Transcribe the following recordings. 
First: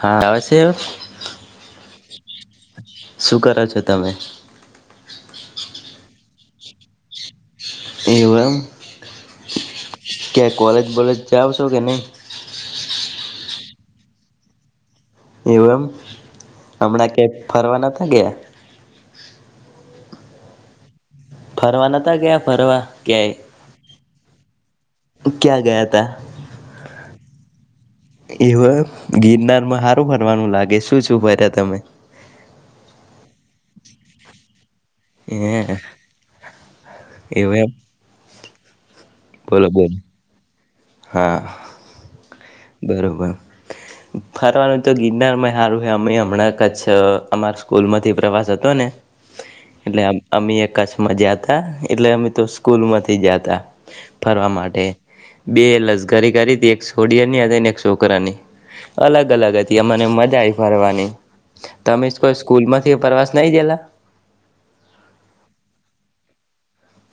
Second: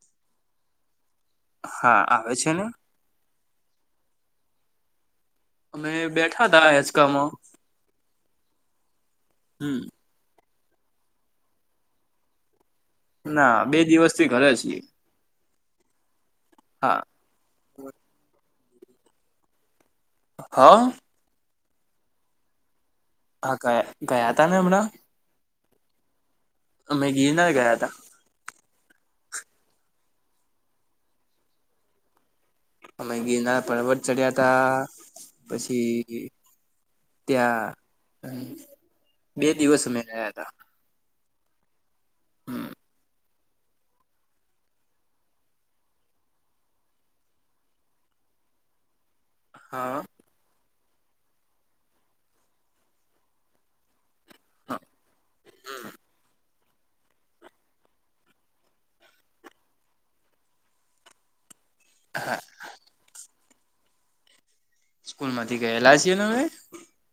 હા હા આવે છે ને [unintelligible] શું કરો છો તમે? અમે બેઠા તા હિંચકામાં. એવું એમ. હમ ક્યાં કોલેજ બોલેજ જાવ છો કે નહીં? ના, બે દિવસ થી ઘરે છીએ. એવું એમ. હા હમણાં કેક ફરવા નતા ગયા? હા. ફરવા નતા ગયાં ફરવા, ક્યાંય? હા ગયા-ગયા તા ને હમણાં. ક્યાં ગયા તા? અમે ગિરનાર ગયા હતા એવ ગિરનારમાં સારું ફરવાનું લાગે શું શું ફર તમે? અમે ગિરના પર્વત ચડ્યા તા હે પછી એવું એમ ત્યાં બે બોલો દિવસ બોલો અમે રહ્યા તા. હા, બરોબર. ફરવાનું તો ગિરનારમાં એય હારું હે, અમે હમણાં કચ્છ અમાર સ્કૂલ માંથી પ્રવાસ હતો ને હા એટલે અમ અમેય કચ્સમાં જાતા, એટલે અમે તો સ્કૂલ માંથી જાતા. ફરવા માટે. બે લઝ્કરી કરી તી, એક [unintelligible] હતી ને એક છોકરાની અલગ અલગ હતી અમને મજા આવી ફરવાની. તમે કોઈ સ્કૂલ માંથી પ્રવાસ નહી ગયેલા સ્કૂલ માંથી ગયેલા છે તમે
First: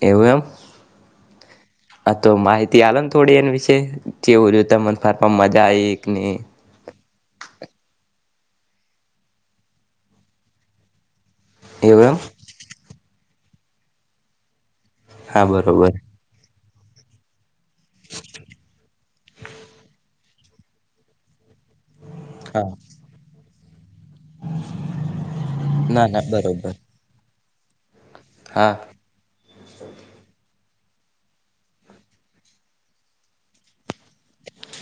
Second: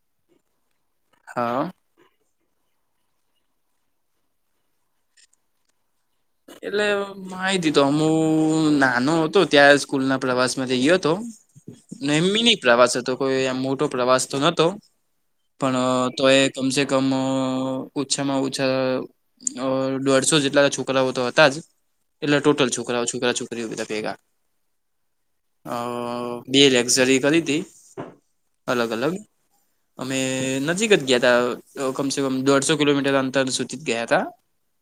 એવું એમ હા. હા તો માહિતી આ ને થોડી એના વિશે જેવું જોતા મને ફર મજા આઈ કે નહીં એટલે માહિતી તો હુ નાનો હતો ત્યાં સ્કૂલ ના પ્રવાસમાં માંથી ગયો હતો. એવું એમ એ મીની પ્રવાસ હતો કોઈ આમ મોટો પ્રવાસ તો નતો હા પણ બરોબર તો એ કમસે કમ ઓછામાં ઓછા દોઢસો જેટલા છો કરાઓ તો હતા જ એટલે હા ટોટલ છોકરાઓ છોકરા છોકરીઓ બધા ભેગા હ ના ના બે બરોબર લક્ઝરી કરી હતી. હા અલગ અલગ અમે નજીક જ ગયા હતા કમસે કમ દોઢસો કિલોમીટર અંતર સુધી જ ગયા હતા.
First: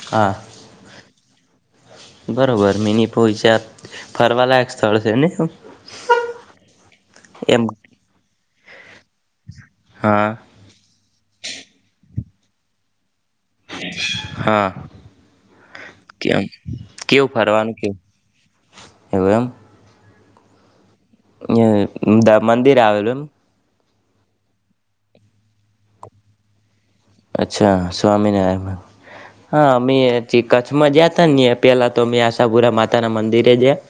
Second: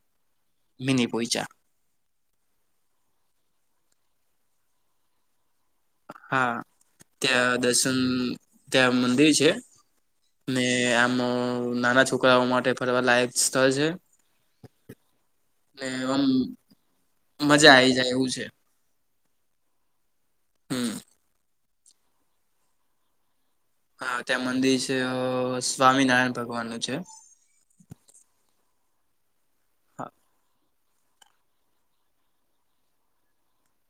હા. મિની પોઈચા બરોબર મિની પોઈચા ફરવાલાયક સ્થળ છે ને હા ત્યાં એમ દર્શન ત્યાં મંદિર છે. હા. ને આમ નાના છોકરાઓ માટે ફરવા લાયક સ્થળ છે હા. ને આમ કેમ કેવું મજા ફરવાનું આઈ કેવું જાય એવું છે એવું એમ હમ મંદિર આવેલું એમ હા ત્યાં મંદિર છે સ્વામિનારાયણ ભગવાનનું છે. અચ્છા સ્વામિનારાયણ હા મેં ચિકન કચ્છમાં જયા ત ને પેલા તો અં આશાપુરા માતા ના મંદિરે જયા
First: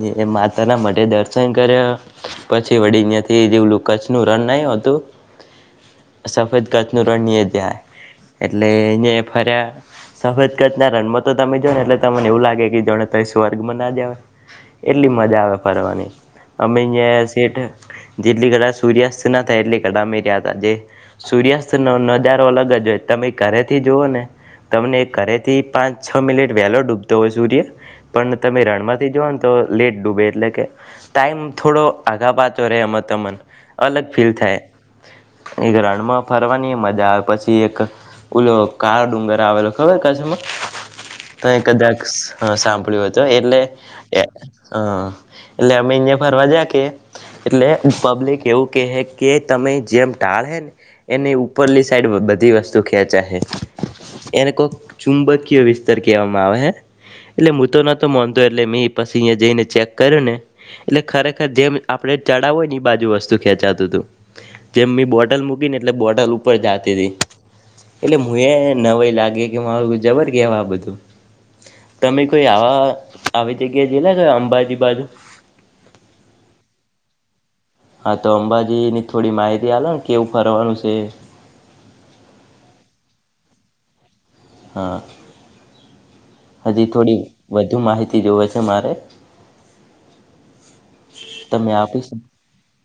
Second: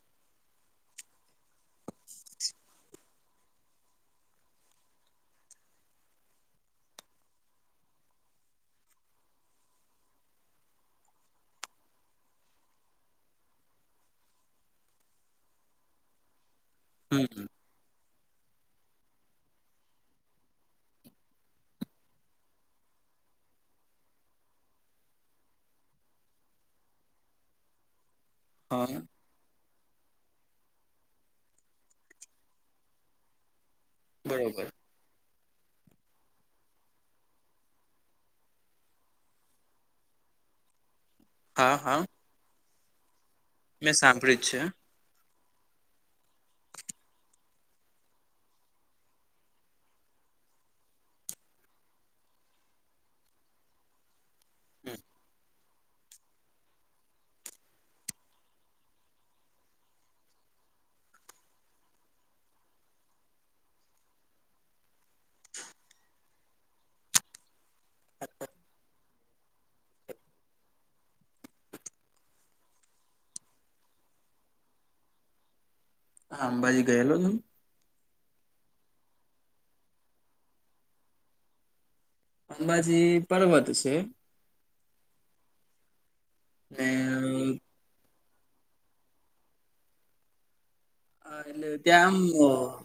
ને માતાના માટે દર્શન કર્યા પછી વડી જેલું કચ્છ નું રણ નય હતું સફેદ કચ્છ નું રણ ગ્યા તા એટલે નયા ફરયા સફેદગજ ના રણમાં તો તમે જો ને એટલે તમને એવું લાગે કે જોને ત સ્વર્ગમાં ના જ આવ એટલી મજા આવે ફરવાની અમે અહીંયા હમ સીટ જેટલી ઘડા સૂર્યાસ્ત ના થાય એટલી કડામેી રહ્યા હતા જે સૂર્યાસ્ત નો નજારો અલગ જ હોય તમે ઘરેથી જુઓ ને તમને ઘરે થી પાંચ છ મિનિટ વહેલો ડૂબતો હોય સૂર્ય પણ તમે હા રણમાંથી જોવ ને તો લેટ ડૂબે એટલે કે ટાઈમ થોડો આગા પાતો રહેે એમ તમને અલગ ફીલ થાય બરોબર એક રનમાં ફરવાની મજા આવે પછી એક ઓલો કાળ ડુંગર આવેલો ખબર કચ્છ માં તો હા કદાચ હા સાંભળ્યું હતો એટલે મેં સાંભળ્યું જ છે એટલે અમે અહીંયા ફરવા જા કે એટલે પબ્લિક એવું કહે કે તમે જેમ ટાળે ને એને ઉપરલી સાઈડ બધી વસ્તુ ખેચા હે એને કોક હમ. ચુંબકીય વીસ કવામાં આવે હ એટલે હું તો નતો માનતો એટલે મે પછી અહયા જઈને ચેક કર્યો ને એટલે ખરેખર જેમ આપડે ચડાવ હોય ને એ બાજુ વસ્તુ ખેંચાતું હતું જેમ બોટ બટલ મૂકી ને એટલે બોટલ ઉપર જતી હતીી એટલે હું એ નવાઈ લાગી મારું જબર કેવા આ બધું તમે કોઈ આવા આવી જગ્યા જયેલા અંબાજી બાજુ હા અંબાજી ગયેલો તો હા તો અંબાજીની થોડી માહિતી આલો ને કેવું ફરવાનું છે અંબાજી પર્વત છે. હા. હજી ને થોડી વધુ માહિતી જોવે છે મારે હા એટલે તમે આપી ત્યાં શકો આમ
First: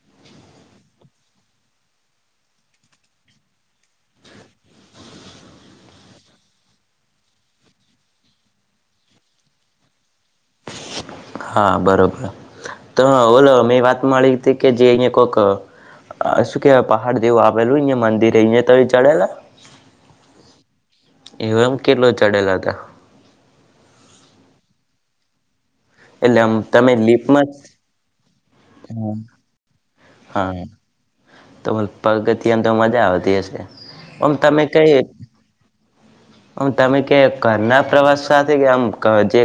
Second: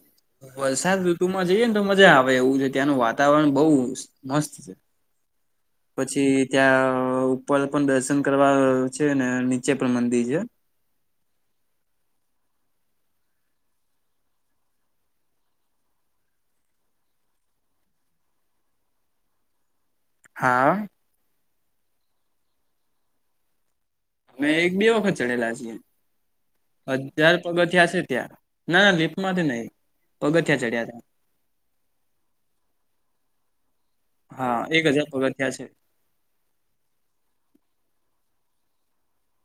વરસાદ ઋતુમાં જઈએ ને તો મજા આવે એવું છે ત્યાંનું વાતાવરણ બહુ મસ્ત છે [inaudible] પછી ત્યાં ઉપર પણ દર્શન કરવા છે ને નીચે પણ મંદિર છે. હા બરોબર. તો બોલો મેં વાત મળી હતી કે જે અહીયા કોક અ શું કેવાય પહાડ દેવું આવેલું અયા મંદિર અહિયા તો ચડેલા? હા. એવ એમ કેટલો ચડેલા હતા? અમે એક બે વખત ચડેલા છીએ એટલે આમ તમે હજાર લીપમાં પગથીયા છે ત્યાં. ના જ ના લિફ્ટ માંથી નહી પગથિયાં હા ચડ્યા હતા. તો પગતિ તો મજા આવતી હશે આમ તમે હા એક કઈ હજાર પગથિયા છે હું તમે કે ઘરના પ્રવાસ સાથે કે આમ જે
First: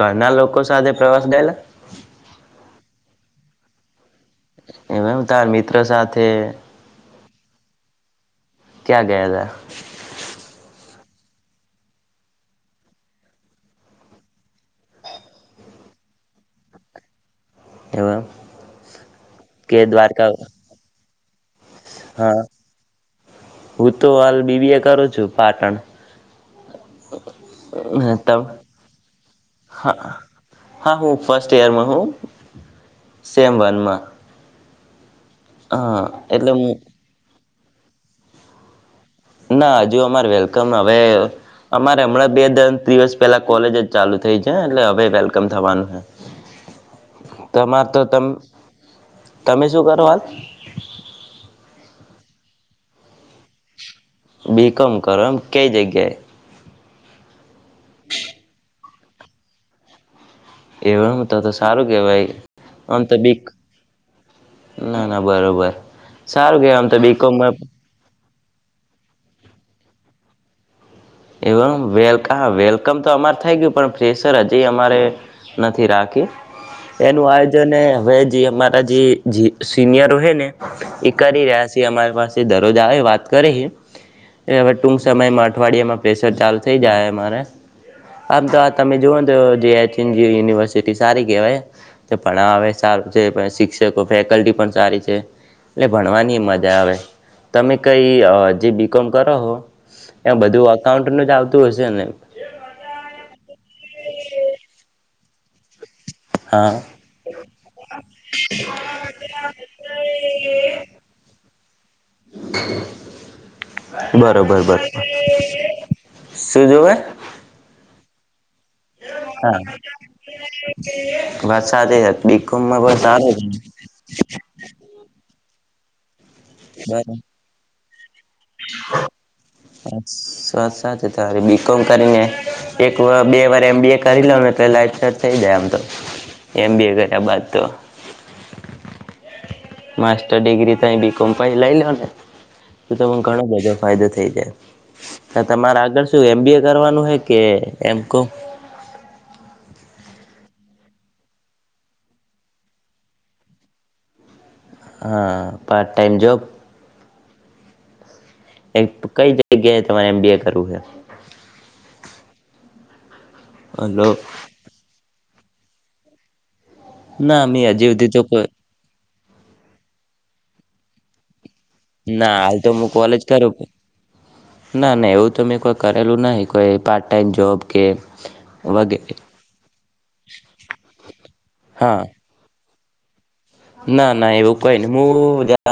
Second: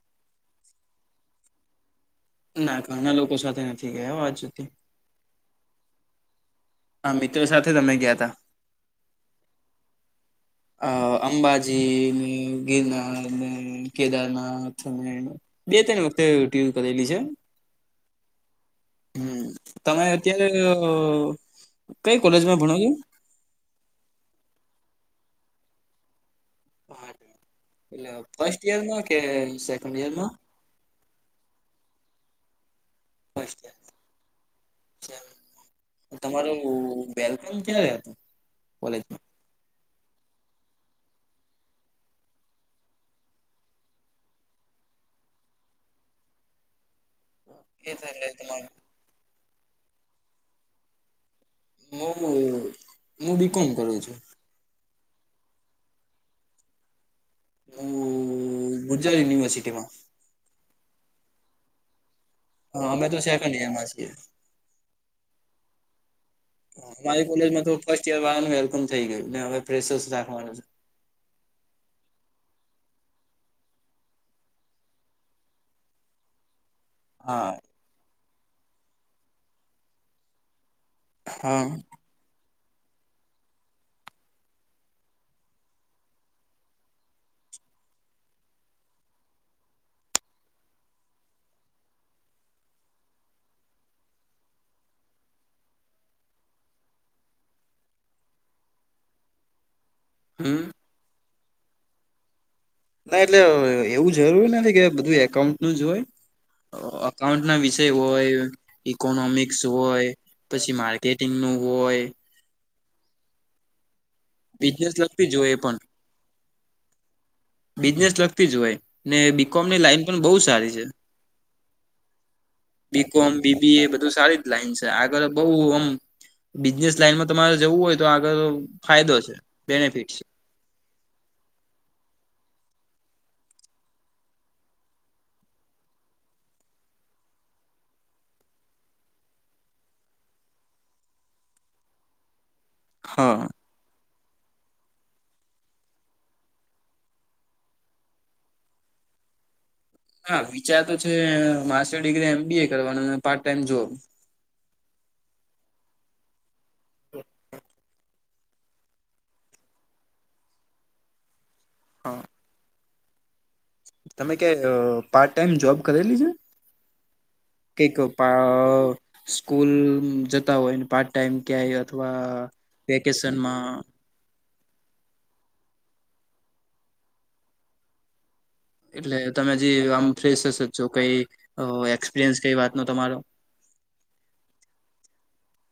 ઘના લોકો સાથે પ્રવાસ ગયેલા? ના ઘણા લોકો સાથે નથી ગયા આજ સુધી. એ હું તાર મિત્ર સાથે હા મિત્રો સાથે અમે ગયા તા. ક્યાં ગયા [inaudible] અ અંબાજી ને ગિરનાર ને કેદારનાથ અને બે ત્રણ વખતે ટ્યન કરેલી છે. એવા હમ તમે અત્યારે કઈ હા કોલેજમાં ભણાવો છો? હું તો હાલ બીબી એ કરું છું પાટણ. હા એટલે તમ ફર્સ્ટ ઈયરમાં કે સેકન્ડ હા ઈયરમાં? હા હું ફર્સ્ટ યરમાં હું સેમ ફર્સ્ટ યર વનમાં. હા એટલે તમારું હું બેલકમ ક્યારે આવ હતું કોલેજમાં? ના હજુ અમારે વેલકમ હવે અમારે હમણાં બે દસ દિવસ પેલા કોલેજ જ ચાલુ થઈ છે એટલે હવે વેલકમ થવાનું છે. તમાર તો ત એટલે તમારું તમે શું કરો હાલ? હું હું બી કોમ કરું છું. બીકોમ કરો એમ કાઈ જગ્યા એ? હ ગુજરાત યુનિવર્સિટી માં. એવામ તો તો સારું કેહેવાય. હા અમે તો સેકન્ડ ઈયર માં છીએ. ના ના બરોબર સારું કેવા આમ તો બીકોમ. વાનું વેલકમ થઈ ગયું ને હવે ફ્રેશસ રાખવાનું છે. એ વેલ વેલકમ તો અમાર થઇ ગયું પણ ફ્રેસર હજી અમારે નથી રાખી. એનું હા આયોજન હવે જે અમારા જે સિનિયરો છે ને એક કરી હા રહ્યા છે અમારી પાસે દરરોજ આવે વાત કરીે છે હવે ટુંક સમયમાં અઠવાડિયામાં પ્રેશર ચાલુ થઈ જાય અમારે આમ તો આ તમે જુઓ તો જેએચનજી યુનિવર્સિટી સારી કહેવાય પણ હવે સારું છે પણ શિક્ષકો ફેકલ્ટી પણ સારી છે એટલે ભણવાની મજા આવે તમે કઈ જે બીકોમ કરો હો એ હમ બધું અકાઉન્ટનું જ આવતું હશે ને. ના એટલે એવું જરૂર નથી કે બધું એકાઉન્ટ નું જ હોય. હા અકાઉન્ટ ના વિષય હોય ઈકોનોમિક્સ હોય. પછી માર્કેટિંગ નું હોય. બરોબર બરોર બિઝનેસ લગતી જ હોય એ પણ શું જોવે? બિઝનેસ લગતી જ હોય. ને હા બીકોમની લાઈન પણ બહુ સારી છે વાત સાથે બીકોમમાં પણ બીકોમ સારું છે બી એ બધી સારી જ લાઈન છે આગળ બઉ આમ બિઝનેસ બરોબર લાઈનમાં તમારે જવું હોય તો આગળ ફાયદો છે બેનિફિટ છે વાત સાચી તારી બી કોમ કરીને એક વાર બે વાર એમ બી એ કરી લઉ ને એટલે લાઈફ થઈ જાય આમ તો એમ બી એ કર્યા બાદ તો માસ્ટર ડીગ્રી બીકોમ લઈલોને તો તમને હા ઘણું બધુ ફાયદો થઈ જાય હા તમારે આગળ શું એમ બી એ કરવાનું હે કે એમ કોમ હા વિચાર તો છે master degree M B A કરવાનું પાર્ટ ટાઈમ જોબ હા પાર્ટ ટાઈમ જોબ હ હ એમ કઈ જગ્યાએ તમારે એમ બી એ કરવું છે હા હલો તમે ક્યાંય પાર્ટ ટાઈમ જોબ કરેલી છે ના મેં હજી કઈક સુધી તો પા કોઈ સ્કૂલ જતા હોયને પાર્ટ ટાઈમ ક્યાંય અથવા ના હાલ તો હું કોલેજ કરું વેકેશનમાં છું ના ના એવું તો મેં કોઈ કરેલું નહીં કોઈ પાર્ટ ટાઈમ જોબ કે વગેરે એટલે તમે હજી આમ ફ્રેશયશ જ છો કઈ હા એક્સપિરિયન્સ કઈ વાત નો તમારો ના ના એવું કાય નહી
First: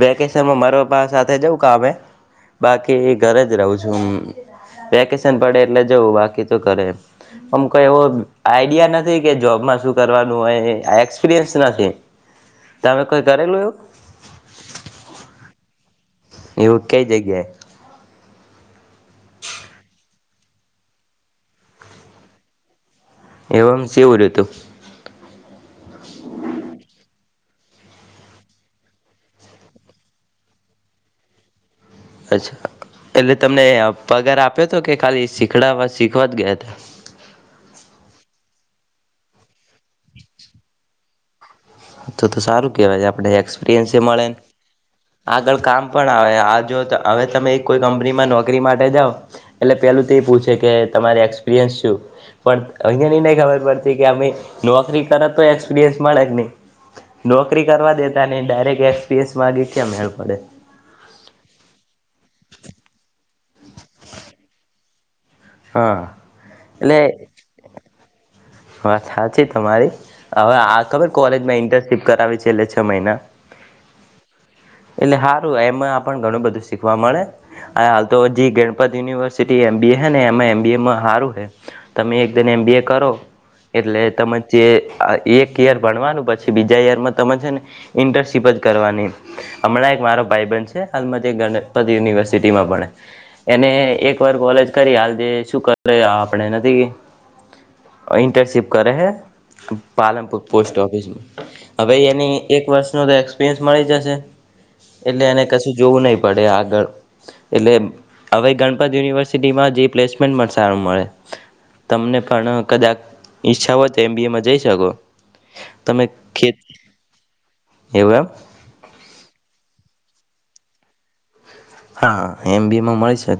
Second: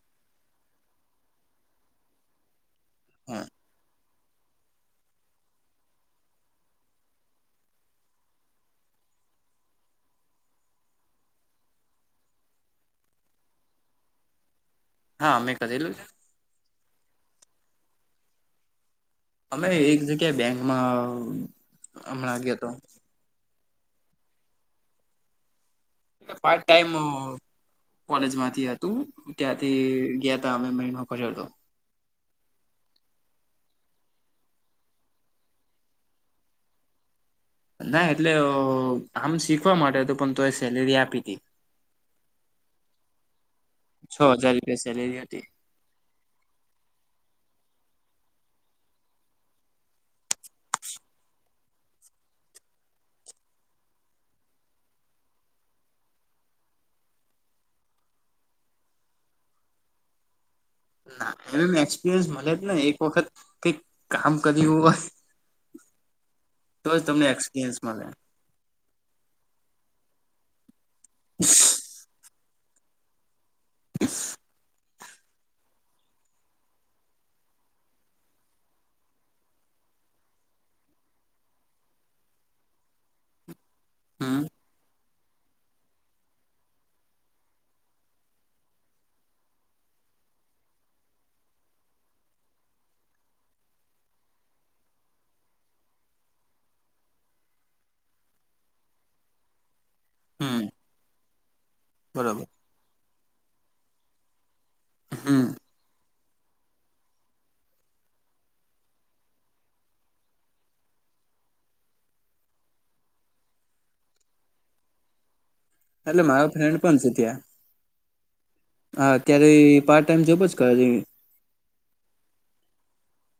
વેકેશનમાં મારા પપ્પા સાથે જઉં કામે બાકી ઘરે હા જ રહું છું હ વેકેશન પડે એટલે જવું બાકી તો ધરે આમ કઈ એવો આઈડિયા નથી કે જોબમાં શું કરવાનું હોય એક્સપિરિયન્સ નથી તમે કોઈ કરેલું એવુ હા મૅ કરેલુ એવું તે કઈ જગ્યા એ અમે એક જગ્યાએ બેંકમાં હમણાં ગયો હતો એવમ જેવું રહેતું પાર્ટ ટાઈમ કોલેજ માંથી હતું ત્યાંથી ગયા હતા અમે મહિનો કર્યો હતો અચ્છા એટલે તમને પગાર આપ્યો હતો કે ખાલી શીખડાવા શીખવા જ ગયા હતા ના એટલે આમ શીખવા માટે હતું પણ તો એ સેલેરી આપી હતી તો તો સારું કહેવાય આપણે એક્સપિરિયન્સ છ મળે હજાર રૂપિયા સેલેરી હતી આગળ કામ પણ આવે આ જો હવે તમે કોઈ કંપનીમાં નોકરી માટે જાઓ એટલે પેલું તો એ પૂછે કે તમારે એક્સપિરિયન્સ શું પણ અહીંયાની નહીં ખબર પડતી કે અમે નોકરી કર તોય એક્સપિરિયન્સ મળે જ નહીં નોકરી કરવા દેતા નહી ડાયરેક્ટ એસકપિરીયન્સ માગે કેમ મેળ પડે ના એમનેમ એક્સપિરિયન્સ મળે જ ને એક વખત કઈક કામ કર્યું હોય હા એલે એક્સપીરયન્સ મળે હ વાત સાચી તમારી હવે આ ખબર કોલેજમાં ઇન્ટર્નશીપ કરાવી છેલ્લે છ મહિના એટલે સારું એમાં પણ ઘણું બધું શીખવા મળે હા હાલ તો જી ગણપત યુનિવર્સિટી એમબીએ હે ને એમાં એમબીએમાં હારું હે તમે એકજન એમ બી એ કરો એટલે તમે હમ જે એક યર ભણવાનું પછી બીજા યરમાં તમે છે, ને ઇન્ટર્નશીપ જ કરવાની હમણાં એક મારો ભાઈબન છે, હાલમાં ગણપત યુનિવર્સિટીમાં ભણે એને એક વાર કોલેજ કરી હાલ જે શું કરે આપણે નથી ઇન્ટર્નશીપ કરે હે પાલનપુર હમ પોસ્ટ ઓફિસમાં હવે એની બરોબર એક વર્ષનો તો એક્સપિરિયન્સ મળી જશે એટલે એને હમ કશુ જોવું નહી પડે આગળ એટલે હવે ગણપત યુનિવર્સિટીમાં જે પ્લેસમેન્ટ પણ સારું મળે તમને પણ કદાક ઈચ્છા હોય તો એમ બી એમાં જઈ શકો તમે એટલે મારો ખેત ફ્રેન્ડ પણ છે, ત્યાં એવું એમ હા અત્યારે એ પાર્ટ ટાઈમ જોબ જ કરે હા એમ બી એમાં મળી શકે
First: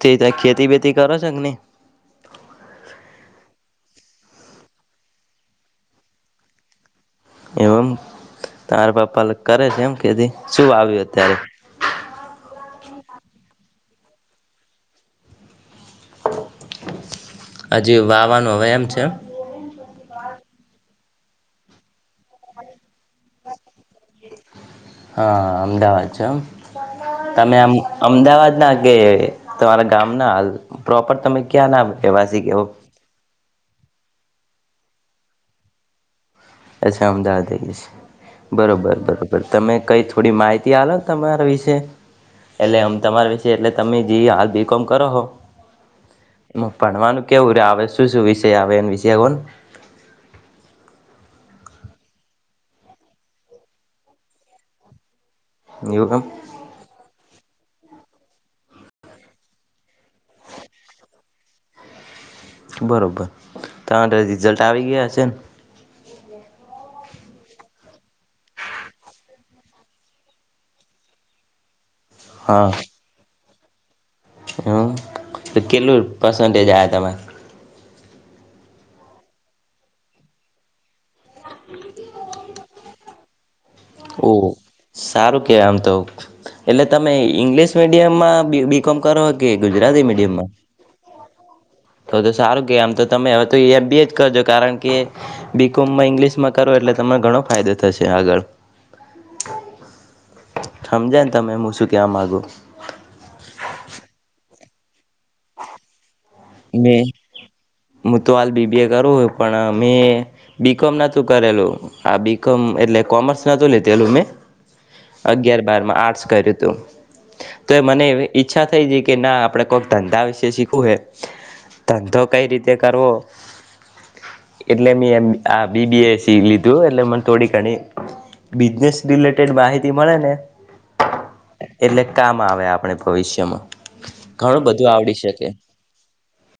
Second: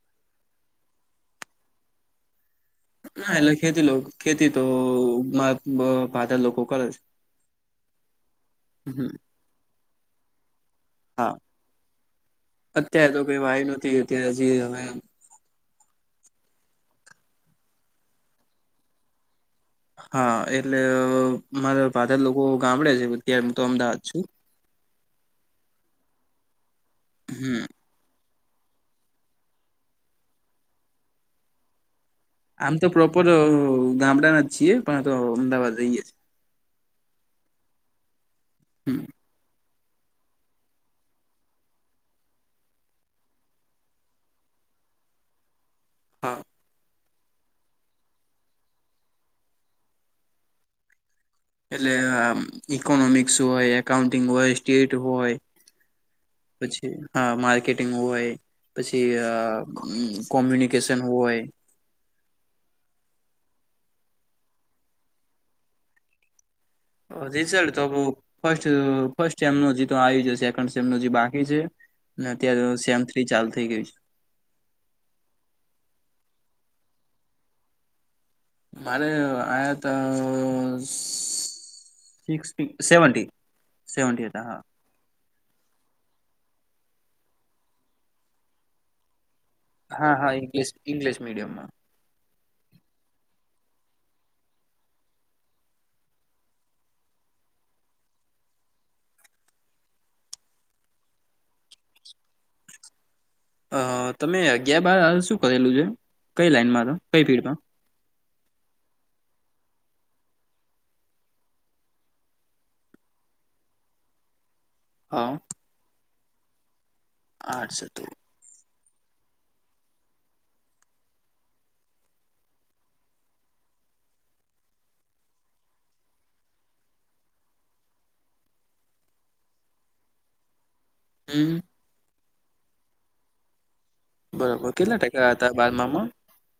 તે તય ખેતી બેેતી કરો છે, કે ની ના એટલે ખેલો ખેતી તો મા ફાધાર લોકો કરે છે. એવમ તાર પાપ્પા કરે છે, એમ કે શું આવ્યું હ હા અત્યારે તો કઈ વાય નતી અત્યારે હજી હવે હજી વાવાનું હવે એમ છે. હા એટલે મારા પાધર લોકો ગામડે છે, ત્યારે હું તો અમદાવાદ છું. હા અમદાવાદ છો એમ હમ તમે આમ અમદાવાદના કે તમારા ગામનાલ પ્રોપર તમે ક્યાં ના રહેવાસી કેવો આમ તો પ્રોપર ગામડાના જ છીએ પણ તો અમદાવાદ રહીએ અછા અમદાવાદ છે, બરોબર હમ બરો બર તમે કઈ થોડી માહિતી આલો તમારા વિશે એટલે આમ તમારા વિશે એટલે તમે જી હાલ બી કોમ કરો હો હા. એમ પણવાનું કેવુ આવે શું શુ વિષય આવે વિશે કોન એટલે ઇકોનોમિક્સ હોય એકાઉન્ટિંગ હોય સ્ટેટ હોય [inaudible] પછી હા માર્કેટિંગ હોય પછી અ કોમ્યુનિકેશન હોય બરાબર [unintelligible] રિઝલ્ટ આવી ગયા છે, ન રીઝલ્ટ [unintelligible] ફર્સ્ટ ફર્સ્ટ સેમનો જીતો આવી જ સેકન્ડ સેમ નુ બાકી છે. ને અત્યારે સેમ થ્રી ચાલુ થઇ ગયું છે. હ તો કેટલું પર્સન્ટેજ આ તમાર મારે આ તો સિક્સી સેવન્ટન્ટી ઓ સારું કે આમ તો એટલે તમે ઈંગ્લિશ મીડિયમમાં બી બી કમ કરો કે ગુજ હા હા ઇંગ્લિશ ઇંગ્લિશ મીડિયમમાં થ તો સારું કે આમ તો તમે હવે તો એમ બીએ કરજો કારણ કે બીકોમમાં ઇંગ્લિશમાં કરો એટલે તમને ઘણો ફાયદો થશે આગળ હમજાય ને તમે મુ શું કેવા માગુ? અ તમે અગિયાર બાર શું કરેલું છે, કઈ લાઈનમાં તો કઈ ફીડમાં મુ તો હાલ બીબી એ કરું પણ મે બી કોમ નોતું કરેલું આ બી કોમ એટલે કોમર્સ નતું લીધેલુ મેં હા અગયાર બારમાં આર્ટસ કર્યું તું તો આર્ટસ મને હતું એવી ઈચ્છા થઈ જાય કે ના આપડે કોક ધંધા વિશે શીખવું હે ધંધો કઈ રીતે કરવો એટલે મે એ આ બીબીએસી લીધું એટલે મને થોડી ઘણી બિઝનેસ રિલેટેડ માહિતી મળે ને હમ. એટલે કામ આવે આપણે ભવિષ્યમાં ઘણું બરોબર બધું કેટલા આવડી ટકા હતા શકે. બારમામાં